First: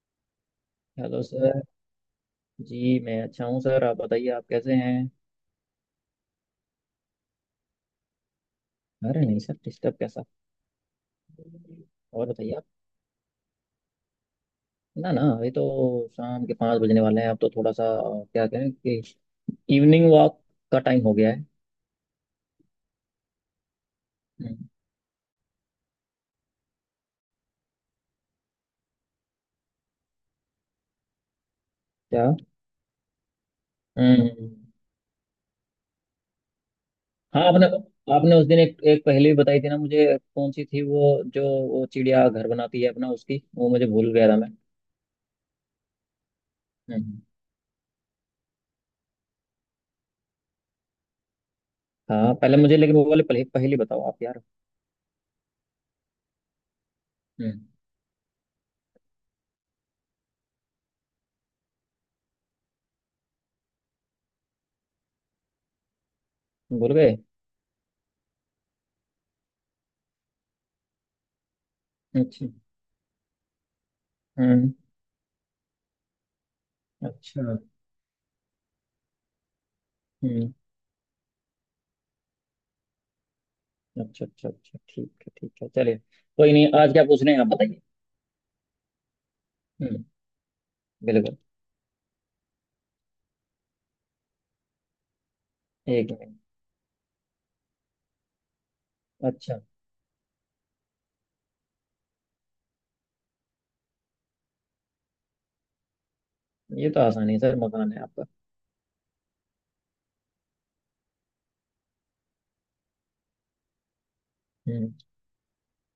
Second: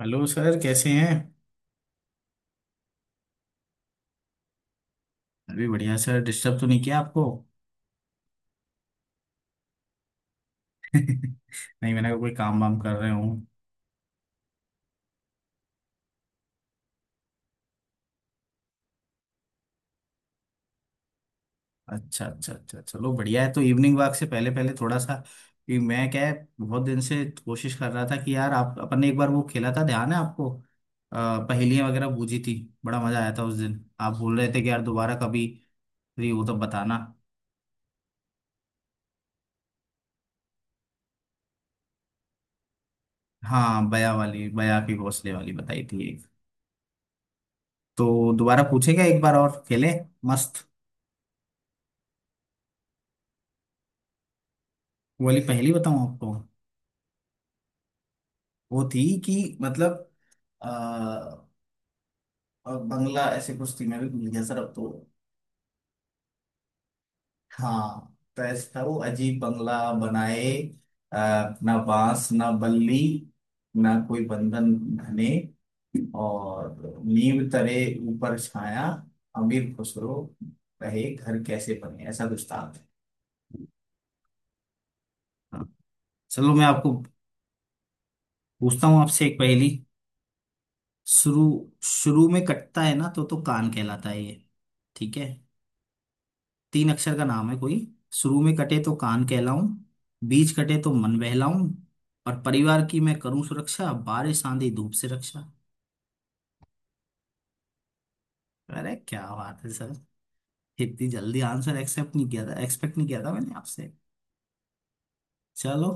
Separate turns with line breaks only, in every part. Hello sir, कैसे हैं?
Hello sir. Ji, मैं अच्छा हूँ सर। आप बताइए, आप कैसे हैं?
अभी बढ़िया सर। डिस्टर्ब तो नहीं किया आपको?
अरे नहीं सर, डिस्टर्ब कैसा।
नहीं, मैंने कहा
और
कोई
बताइए
काम
आप।
वाम कर रहे हूँ।
ना ना, अभी तो शाम के 5 बजने वाले हैं, अब तो थोड़ा सा क्या कहें कि इवनिंग वॉक का टाइम हो गया है।
अच्छा अच्छा अच्छा अच्छा, चलो बढ़िया है। तो इवनिंग वॉक से पहले
हम्म,
पहले थोड़ा सा कि मैं, क्या है, बहुत दिन से कोशिश कर रहा था कि यार, आप अपन ने एक बार वो खेला था, ध्यान है आपको, पहेलियां वगैरह
क्या?
बूझी थी। बड़ा मजा आया था उस दिन। आप बोल रहे
हम्म।
थे कि यार दोबारा कभी फ्री हो तो बताना।
हाँ, आपने आपने उस दिन एक पहले भी बताई थी ना मुझे। कौन सी थी वो जो वो चिड़िया घर बनाती है अपना, उसकी वो मुझे
हाँ,
भूल
बया
गया था
वाली,
मैं।
बया के घोंसले वाली बताई थी एक।
हम्म।
तो दोबारा पूछेगा, एक बार और खेले। मस्त।
हाँ पहले मुझे, लेकिन वो वाले पहले पहले बताओ आप यार।
वो वाली पहेली बताऊँ आपको?
हम्म।
वो थी कि मतलब आ, और बंगला, ऐसे कुछ थी, मैं भी भूल गया सर अब तो।
भूल गए?
हाँ। तो ऐसा था वो, अजीब बंगला बनाए, आ, ना बांस
अच्छा।
ना बल्ली, ना कोई बंधन
हम्म।
घने, और
अच्छा।
नींव तरे ऊपर छाया, अमीर खुश रहो,
हम्म।
रहे घर कैसे बने, ऐसा कुछ था।
अच्छा अच्छा अच्छा, ठीक है ठीक
हाँ।
है, चलिए। कोई
चलो मैं
नहीं, आज
आपको
क्या पूछने हैं आप बताइए।
पूछता हूँ आपसे एक पहेली।
हम्म। बिल्कुल।
शुरू। शुरू में कटता है ना तो कान कहलाता है ये। ठीक है।
एक मिनट।
तीन अक्षर का नाम है कोई। शुरू में कटे तो कान
अच्छा।
कहलाऊं, बीच कटे तो मन बहलाऊं, और परिवार की मैं करूं सुरक्षा, बारिश आंधी धूप से रक्षा।
ये तो आसान है सर, मकान है आपका।
अरे क्या बात है सर! इतनी जल्दी आंसर, एक्सेप्ट नहीं किया था एक्सपेक्ट नहीं किया था मैंने आपसे।
हम्म।
चलो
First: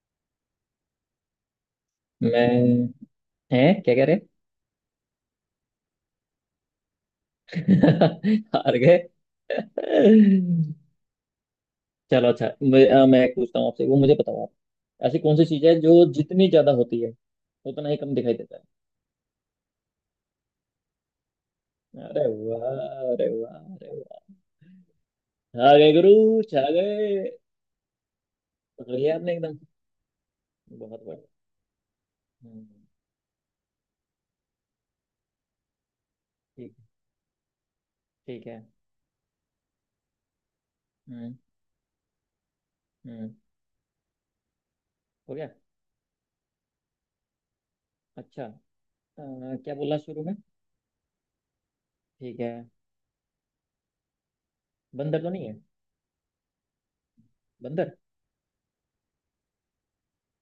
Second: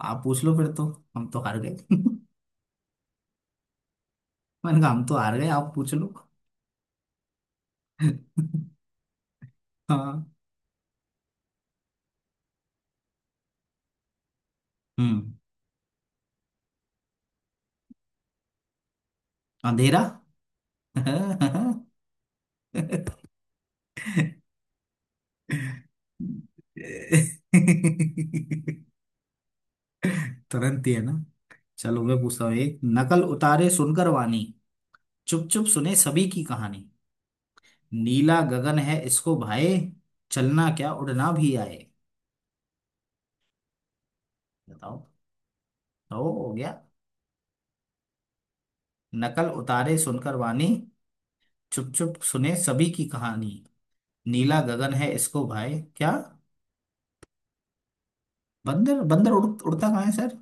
आप पूछ लो फिर तो। हम तो हार गए।
मैं, है? क्या कह रहे?
मैंने कहा हम तो हार गए, आप पूछ लो।
हार गए?
हाँ।
चलो अच्छा, मैं एक पूछता हूँ आपसे, वो मुझे बताओ आप। ऐसी
हम्म।
कौन सी चीज है जो जितनी ज्यादा होती है उतना ही कम दिखाई देता है?
अंधेरा।
अरे वाह। अरे वाह, अरे वाह, आ गए गुरु, छा गए। पकड़ लिया आपने एकदम।
तुरंत ही है
बहुत
ना।
बढ़िया।
चलो मैं पूछता हूँ
हम्म,
एक। नकल उतारे सुनकर वाणी, चुप चुप सुने सभी की
ठीक।
कहानी, नीला
ठीक है।
गगन है इसको भाए, चलना क्या उड़ना
हम्म
भी आए।
हम्म।
बताओ।
हो गया।
तो हो गया?
अच्छा।
नकल
क्या
उतारे
बोला शुरू में?
सुनकर वाणी, चुप चुप
ठीक है।
सुने सभी की कहानी, नीला गगन है
बंदर तो
इसको
नहीं है?
भाए क्या।
बंदर?
बंदर? बंदर उड़ता कहाँ है सर?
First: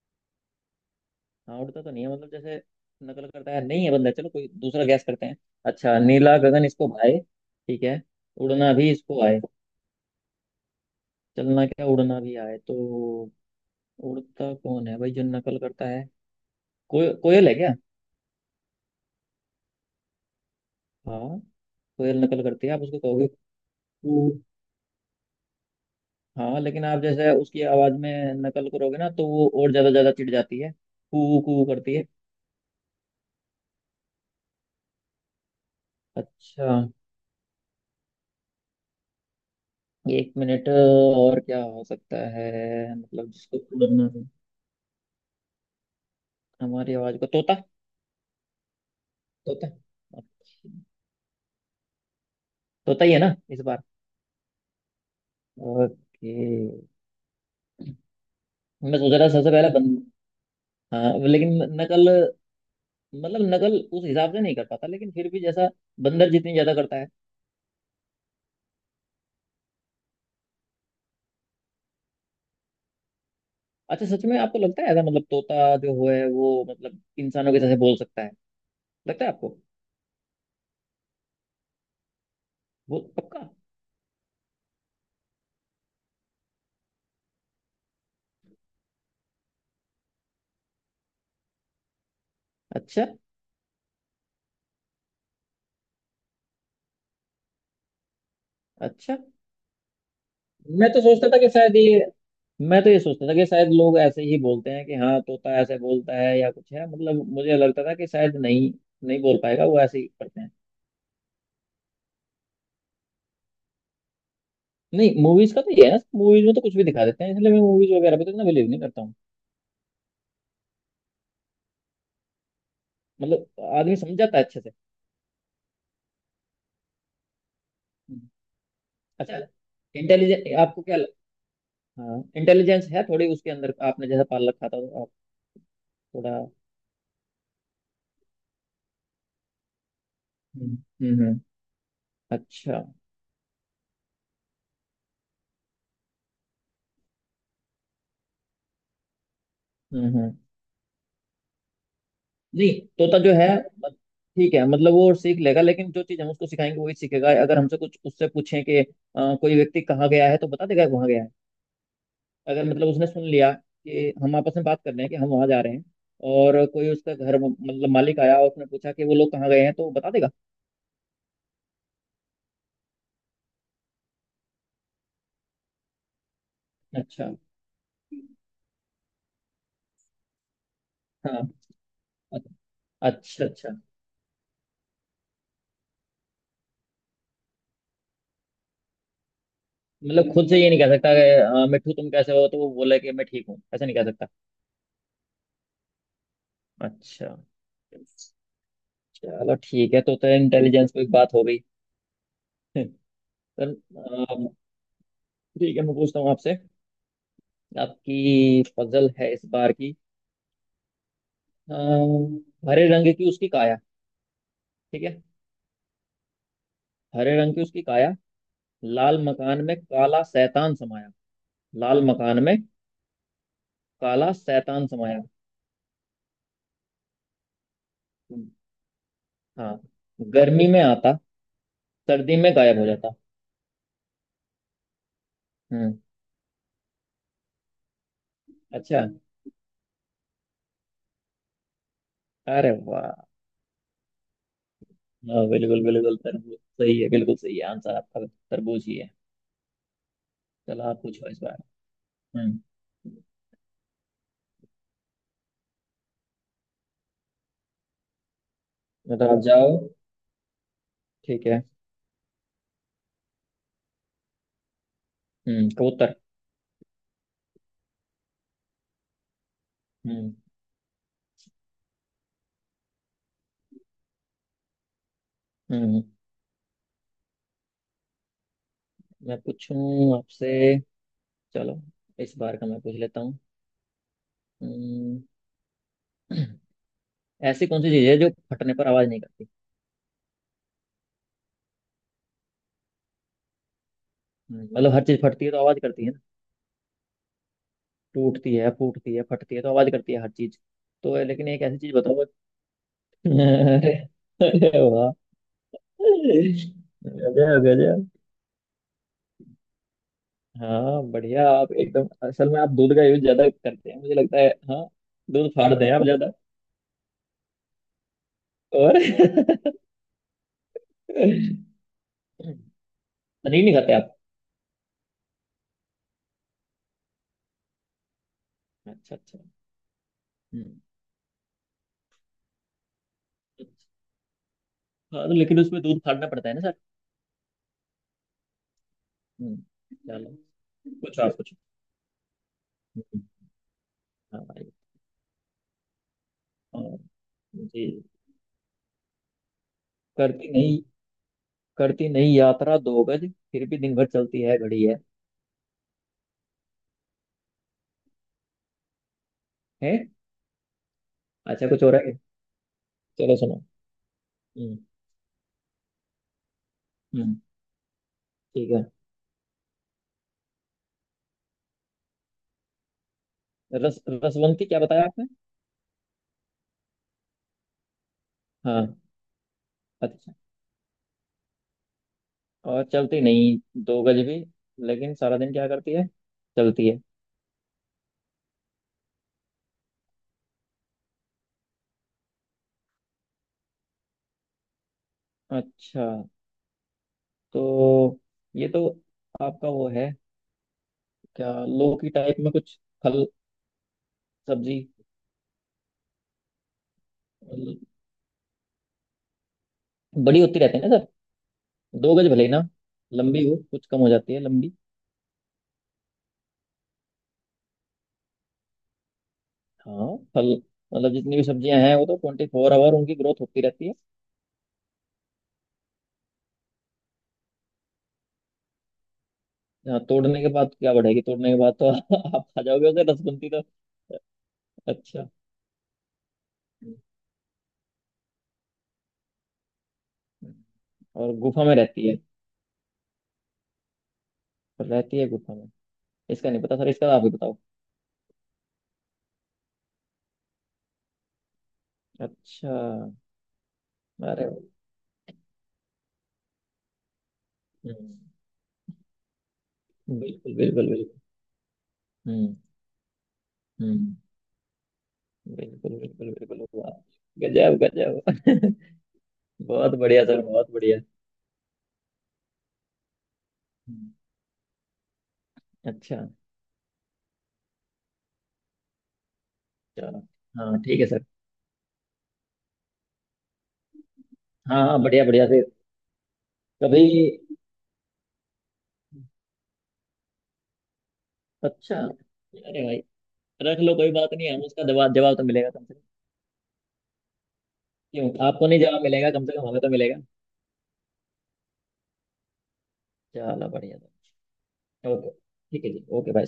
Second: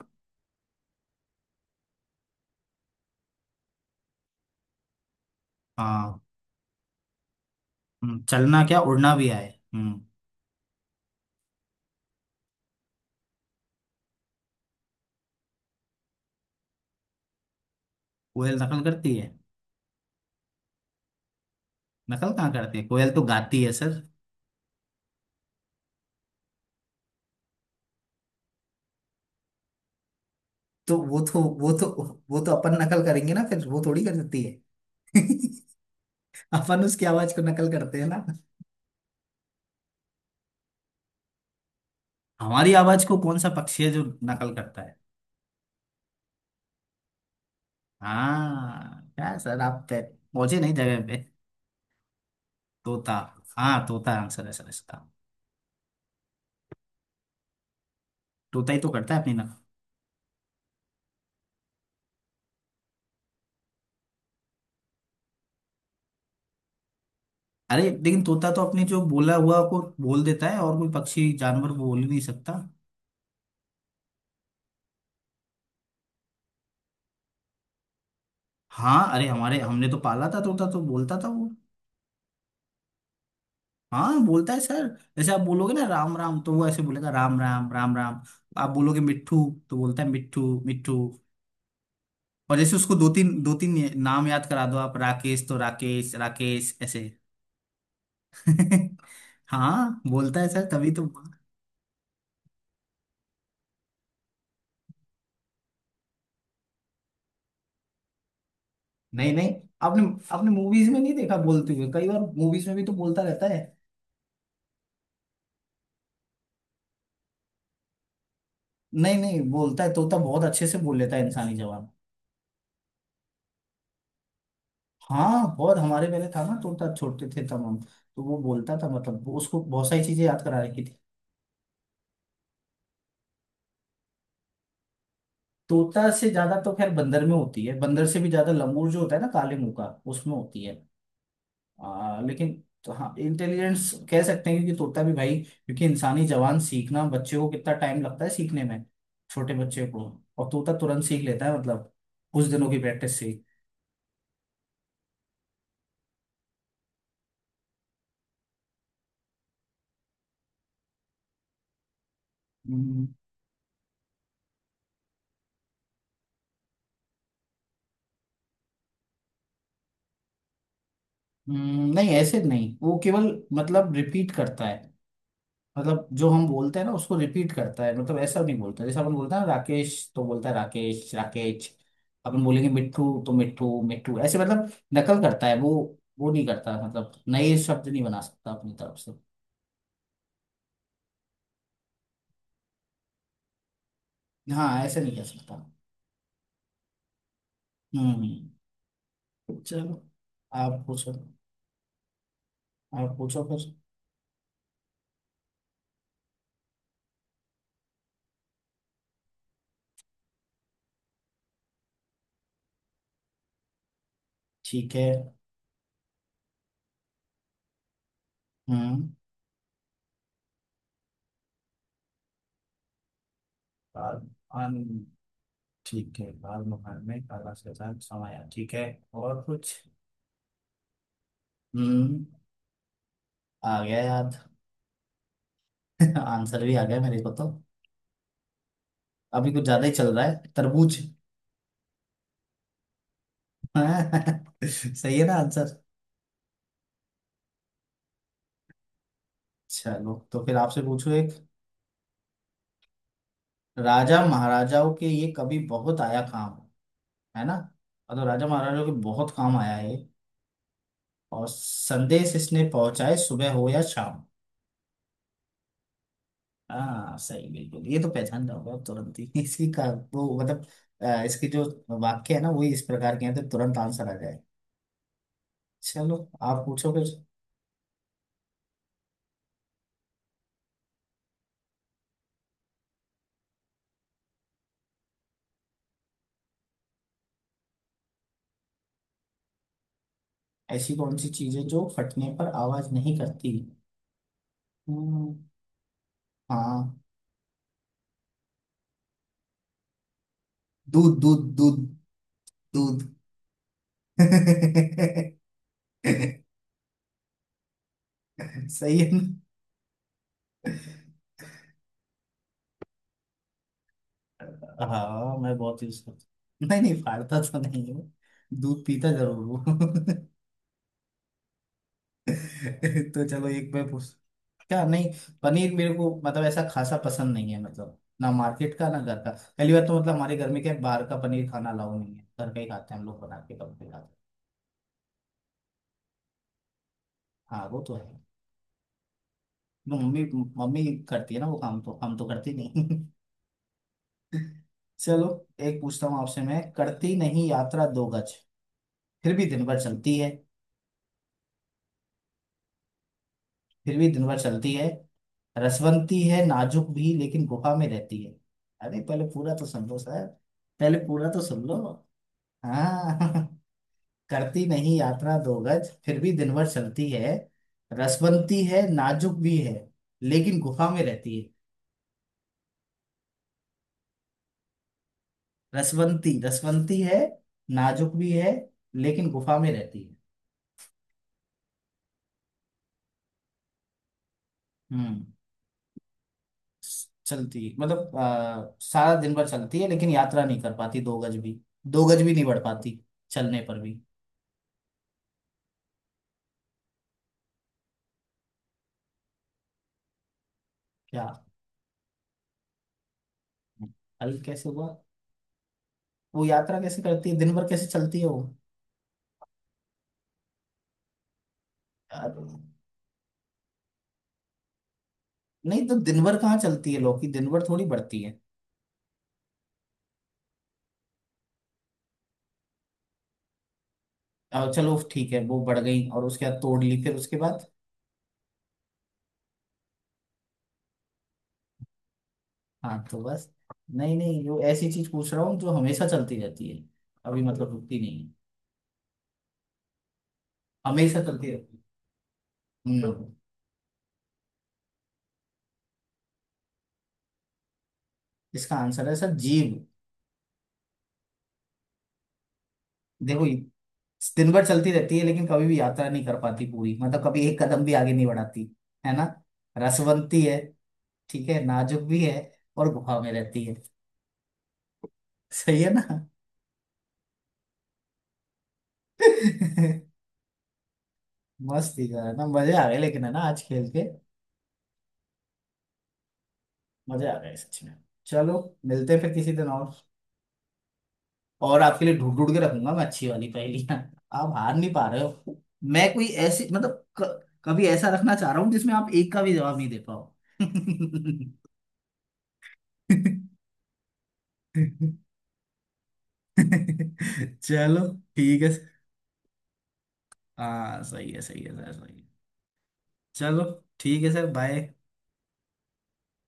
हाँ, उड़ता तो नहीं है मतलब, जैसे नकल करता है, नहीं है बंदर। चलो कोई दूसरा गैस करते हैं। अच्छा,
हाँ।
नीला गगन इसको भाए। ठीक है।
चलना
उड़ना
क्या
भी
उड़ना
इसको
भी
आए।
आए। हम्म।
चलना क्या उड़ना भी आए तो उड़ता कौन है भाई जो नकल करता है? कोयल है क्या?
कोयल नकल करती है?
हाँ। कोयल
नकल
नकल
कहाँ
करती है,
करती
आप
है,
उसको
कोयल तो
कहोगे।
गाती है सर।
कू। हाँ, लेकिन आप जैसे उसकी आवाज में नकल करोगे ना तो वो और ज्यादा ज्यादा चिढ़ जाती है,
तो वो तो
कू कू
वो तो
करती है।
वो तो अपन नकल करेंगे ना, फिर वो थोड़ी कर सकती है।
अच्छा।
अपन उसकी आवाज को नकल करते हैं ना।
एक मिनट, और क्या हो सकता है?
हमारी आवाज को
मतलब
कौन सा
जिसको
पक्षी है जो
पकड़ना है
नकल करता है?
हमारी आवाज को, तोता।
हाँ क्या सर,
तोता।
आप पे पहुंचे
अच्छा।
नहीं जगह पे।
तोता ही
तोता।
है ना इस बार?
हाँ तोता आंसर है सर इसका।
ओके।
तोता ही तो
मैं सोच
करता
रहा
है अपनी
था सबसे
नकल।
पहले बंद हाँ, लेकिन नकल, मतलब नकल उस हिसाब से नहीं कर पाता, लेकिन फिर भी जैसा बंदर जितनी ज्यादा करता है।
अरे लेकिन तोता तो अपने जो बोला हुआ को बोल देता है, और कोई पक्षी जानवर बोल ही नहीं सकता।
अच्छा, सच में आपको लगता है ऐसा? मतलब तोता जो है वो मतलब इंसानों के जैसे बोल सकता है?
हाँ
लगता
अरे,
है आपको?
हमारे हमने तो पाला था तोता, तो बोलता था वो।
वो पक्का?
हाँ बोलता है सर। जैसे आप बोलोगे ना राम राम, तो वो ऐसे बोलेगा राम राम राम राम। आप बोलोगे मिट्ठू, तो बोलता है मिट्ठू मिट्ठू। और जैसे उसको
अच्छा
दो तीन नाम याद करा दो, आप राकेश, तो राकेश राकेश ऐसे।
अच्छा।
हाँ बोलता है सर,
मैं
तभी
तो
तो।
सोचता था कि शायद ये, मैं तो ये सोचता था कि शायद लोग ऐसे ही बोलते हैं कि हाँ तोता ऐसे बोलता है या कुछ है, मतलब मुझे लगता था कि शायद नहीं, नहीं
नहीं
बोल
नहीं।
पाएगा, वो ऐसे
आपने
ही करते
आपने
हैं।
मूवीज में नहीं देखा बोलते हुए, कई बार मूवीज में भी तो बोलता रहता है।
नहीं, मूवीज का तो ये है ना, मूवीज में तो कुछ भी दिखा देते हैं, इसलिए मैं मूवीज वगैरह पे तो इतना बिलीव नहीं करता हूँ।
नहीं नहीं, बोलता है तोता, बहुत अच्छे से बोल लेता है इंसानी जवाब।
मतलब आदमी समझ जाता है अच्छे से?
हाँ बहुत। हमारे पहले था ना तोता, छोटे थे तब हम, तो
हम्म।
वो बोलता था मतलब
अच्छा।
उसको बहुत सारी चीजें याद
इंटेलिजेंस
करा
आपको
रखी
क्या
थी।
हाँ, इंटेलिजेंस है थोड़ी उसके अंदर, आपने जैसा पाल रखा था तो आप
तोता से
थोड़ा।
ज्यादा तो खैर बंदर में होती है, बंदर से भी ज्यादा लंगूर जो होता है ना, काले मुंह का, उसमें होती है।
हम्म। हम्म हम्म।
लेकिन
अच्छा।
तो हाँ, इंटेलिजेंस कह सकते हैं, क्योंकि तोता भी भाई, क्योंकि इंसानी जवान सीखना, बच्चे को कितना टाइम लगता है सीखने में, छोटे बच्चे को,
हम्म।
और तोता तुरंत सीख लेता है मतलब कुछ दिनों की
नहीं,
प्रैक्टिस
तोता
से
जो
ही।
है मत- ठीक है, मतलब वो सीख लेगा, लेकिन जो चीज हम उसको सिखाएंगे वही सीखेगा। अगर हमसे कुछ उससे पूछें कि कोई व्यक्ति कहाँ गया है तो बता देगा वहां गया है। अगर मतलब
हम्म।
उसने सुन लिया कि हम आपस में बात कर रहे हैं कि हम वहां जा रहे हैं और कोई उसका घर मतलब मालिक आया और उसने पूछा कि वो लोग कहाँ गए हैं तो बता देगा।
नहीं ऐसे नहीं, वो केवल मतलब रिपीट करता है। मतलब जो हम बोलते हैं ना, उसको
अच्छा।
रिपीट करता है। मतलब ऐसा नहीं बोलता, जैसे अपन बोलते हैं ना राकेश तो बोलता है राकेश
हाँ।
राकेश। अपन बोलेंगे मिट्ठू तो
अच्छा अच्छा।
मिट्ठू मिट्ठू, ऐसे मतलब नकल करता है वो। वो नहीं करता मतलब नए शब्द नहीं बना सकता अपनी तरफ से।
मतलब खुद से ये नहीं कह सकता कि मिट्ठू तुम कैसे हो, तो वो बोले कि मैं ठीक हूँ, ऐसा नहीं कह सकता।
हाँ ऐसे नहीं कह सकता।
अच्छा।
हम्म हम्म।
चलो ठीक
चलो
है, तो
आप
इंटेलिजेंस पे एक
पूछो।
बात हो गई।
आप पूछो फिर।
सर, ठीक है, मैं पूछता हूँ आपसे। आपकी पजल है इस बार की। अम, हरे रंग की उसकी काया।
ठीक
ठीक
है।
है। हरे रंग की उसकी काया,
हम्म।
लाल मकान में काला शैतान समाया। लाल मकान में
काल।
काला शैतान
अन-
समाया।
ठीक है, काल महान में कालाश के साथ समाया, ठीक है। और कुछ?
हाँ। गर्मी में आता,
हम्म।
सर्दी में गायब हो जाता।
आ गया याद।
हम्म।
आंसर भी आ गया मेरे को तो।
अच्छा।
अभी कुछ ज्यादा ही चल रहा है, तरबूज।
अरे वाह।
सही है ना
हाँ,
आंसर?
बिल्कुल बिल्कुल, तरबूज सही है, बिल्कुल सही है आंसर आपका, तरबूज ही है।
चलो तो फिर आपसे
चलो आप
पूछो
पूछो
एक।
इस बार। हम्म।
राजा महाराजाओं के ये कभी बहुत आया काम, है ना, और तो राजा महाराजाओं के बहुत
मतलब आप
काम आया
जाओ।
है, और
ठीक है।
संदेश इसने पहुंचाए सुबह हो या शाम।
हम्म, कबूतर।
हाँ सही बिल्कुल, ये तो पहचान जाओगे आप तुरंत ही। इसी का
हम्म।
वो मतलब इसके जो वाक्य है ना, वही इस प्रकार के हैं, तो तुरंत आंसर आ जाए।
हम्म।
चलो आप पूछो फिर।
मैं पूछूं आपसे। चलो। इस बार का मैं पूछ लेता हूँ। हम्म, ऐसी कौन सी चीज है जो फटने पर आवाज नहीं करती?
ऐसी कौन सी चीज है जो फटने पर आवाज नहीं करती?
मतलब हर चीज
हम्म।
फटती है तो आवाज करती है ना।
हाँ।
टूटती है फूटती है फटती है तो आवाज करती है हर चीज। तो
दूध दूध
लेकिन एक
दूध।
ऐसी चीज बताओ।
दूध।
अरे। अरे वाह। गजब गजब।
सही है ना?
हाँ बढ़िया, आप एकदम, असल में आप दूध का यूज ज्यादा करते हैं मुझे लगता है, हाँ।
हाँ
दूध
मैं बहुत
फाड़ते हैं
यूज
आप
करता
ज्यादा।
हूँ। नहीं नहीं, फाड़ता तो नहीं हूँ, दूध
और
पीता जरूर हूँ। तो चलो
पनीर
एक
नहीं
मैं
खाते
पूछ।
आप?
क्या? नहीं, पनीर मेरे को मतलब ऐसा खासा पसंद नहीं है, मतलब ना मार्केट का ना
अच्छा
घर का।
अच्छा।
पहली बात तो मतलब हमारे घर में क्या है,
हम्म।
बाहर का पनीर खाना अलाउ नहीं है, घर का ही खाते हैं हम लोग, बना के कब
अच्छा।
भी खाते हैं।
हाँ तो लेकिन उसमें दूध फाड़ना पड़ता है ना।
हाँ वो तो है।
हम्म।
वो मम्मी,
चलो।
मम्मी
कुछ
करती
आप,
है ना
कुछ
वो काम, तो हम तो करते नहीं।
हाँ भाई,
चलो एक पूछता हूँ आपसे मैं।
और
करती नहीं
जी।
यात्रा दो गज, फिर भी दिन भर चलती है।
करती नहीं, करती नहीं यात्रा 2 गज, फिर भी दिन
फिर
भर
भी दिन भर
चलती है,
चलती
घड़ी
है,
है?
रसवंती है नाजुक भी, लेकिन गुफा में रहती है। अरे पहले पूरा तो सुन लो
हैं?
सर, पहले पूरा तो सुन
अच्छा
लो।
कुछ हो रहा है।
हाँ।
चलो सुनो।
करती
हम्म।
नहीं यात्रा दो गज, फिर भी दिन भर चलती है,
हम्म।
रसवंती
ठीक है।
है नाजुक भी है, लेकिन गुफा में रहती है।
रस रसवंती क्या बताया आपने?
रसवंती, रसवंती है, नाजुक भी है,
हाँ।
लेकिन गुफा में रहती है।
अच्छा। और चलती नहीं 2 गज भी, लेकिन
हम्म।
सारा दिन क्या करती है, चलती है?
चलती मतलब सारा दिन भर चलती है लेकिन यात्रा नहीं कर पाती दो गज भी, दो गज भी नहीं बढ़ पाती, चलने पर भी।
अच्छा। तो ये तो आपका वो है?
क्या?
क्या? लौकी टाइप में कुछ, फल,
हल कैसे
सब्जी?
हुआ? वो यात्रा कैसे करती है, दिन भर कैसे चलती है वो?
बड़ी होती रहती है ना, 2 गज
यार,
भले ही ना लंबी हो, कुछ कम हो जाती है लंबी।
नहीं तो दिन भर कहाँ चलती है लौकी, दिन भर थोड़ी बढ़ती है।
हाँ, फल, मतलब जितनी भी सब्जियां हैं वो तो 24 आवर उनकी ग्रोथ होती रहती है।
चलो ठीक है, वो बढ़ गई और उसके बाद तोड़ ली, फिर उसके बाद?
हाँ, तोड़ने के बाद क्या बढ़ेगी, तोड़ने के बाद तो आप खा जाओगे
हाँ
उसे,
तो
रसगुंती
बस।
तो।
नहीं नहीं, वो ऐसी चीज
अच्छा।
पूछ रहा हूँ जो हमेशा चलती रहती है, अभी मतलब रुकती नहीं है, हमेशा
और
चलती
गुफा में
रहती
रहती है?
है। हम्म।
रहती है गुफा में? इसका नहीं पता सर, इसका आप ही बताओ।
इसका आंसर है सर, जीभ।
अच्छा।
देखो ये
अरे।
दिन भर चलती रहती है, लेकिन कभी भी यात्रा नहीं कर पाती पूरी, मतलब कभी एक कदम भी आगे
हम्म,
नहीं बढ़ाती, है ना। रसवंती
बिल्कुल
है,
बिल्कुल बिल्कुल।
ठीक है, नाजुक भी है,
हम्म।
और गुफा में रहती है।
हम्म।
सही है
बिल्कुल
ना?
बिल्कुल बिल्कुल, वाह। गजब गजब। बहुत बढ़िया सर, बहुत बढ़िया।
मस्त ही था ना, मजे आ गए लेकिन, है ना, आज खेल के।
हम्म, अच्छा।
मजे आ गए सच में। चलो मिलते हैं फिर किसी दिन और।
चलो। हाँ ठीक है सर।
और आपके लिए ढूंढ ढूंढ के रखूंगा मैं अच्छी वाली पहेलियां। आप हार
हाँ
नहीं
हाँ,
पा रहे
बढ़िया बढ़िया
हो।
फिर।
मैं कोई ऐसी, मतलब
कभी।
कभी ऐसा रखना चाह रहा हूँ जिसमें आप एक का भी जवाब नहीं दे पाओ।
अच्छा, अरे भाई, रख लो कोई बात नहीं, हम उसका जवाब जवाब तो मिलेगा कम से कम।
चलो
क्यों,
ठीक
आपको
है।
नहीं जवाब मिलेगा, कम से कम हमें तो मिलेगा।
हाँ सही है, सही है सर, सही है। चलो
चलो बढ़िया।
ठीक है सर, बाय।
ओके ठीक है जी, ओके भाई।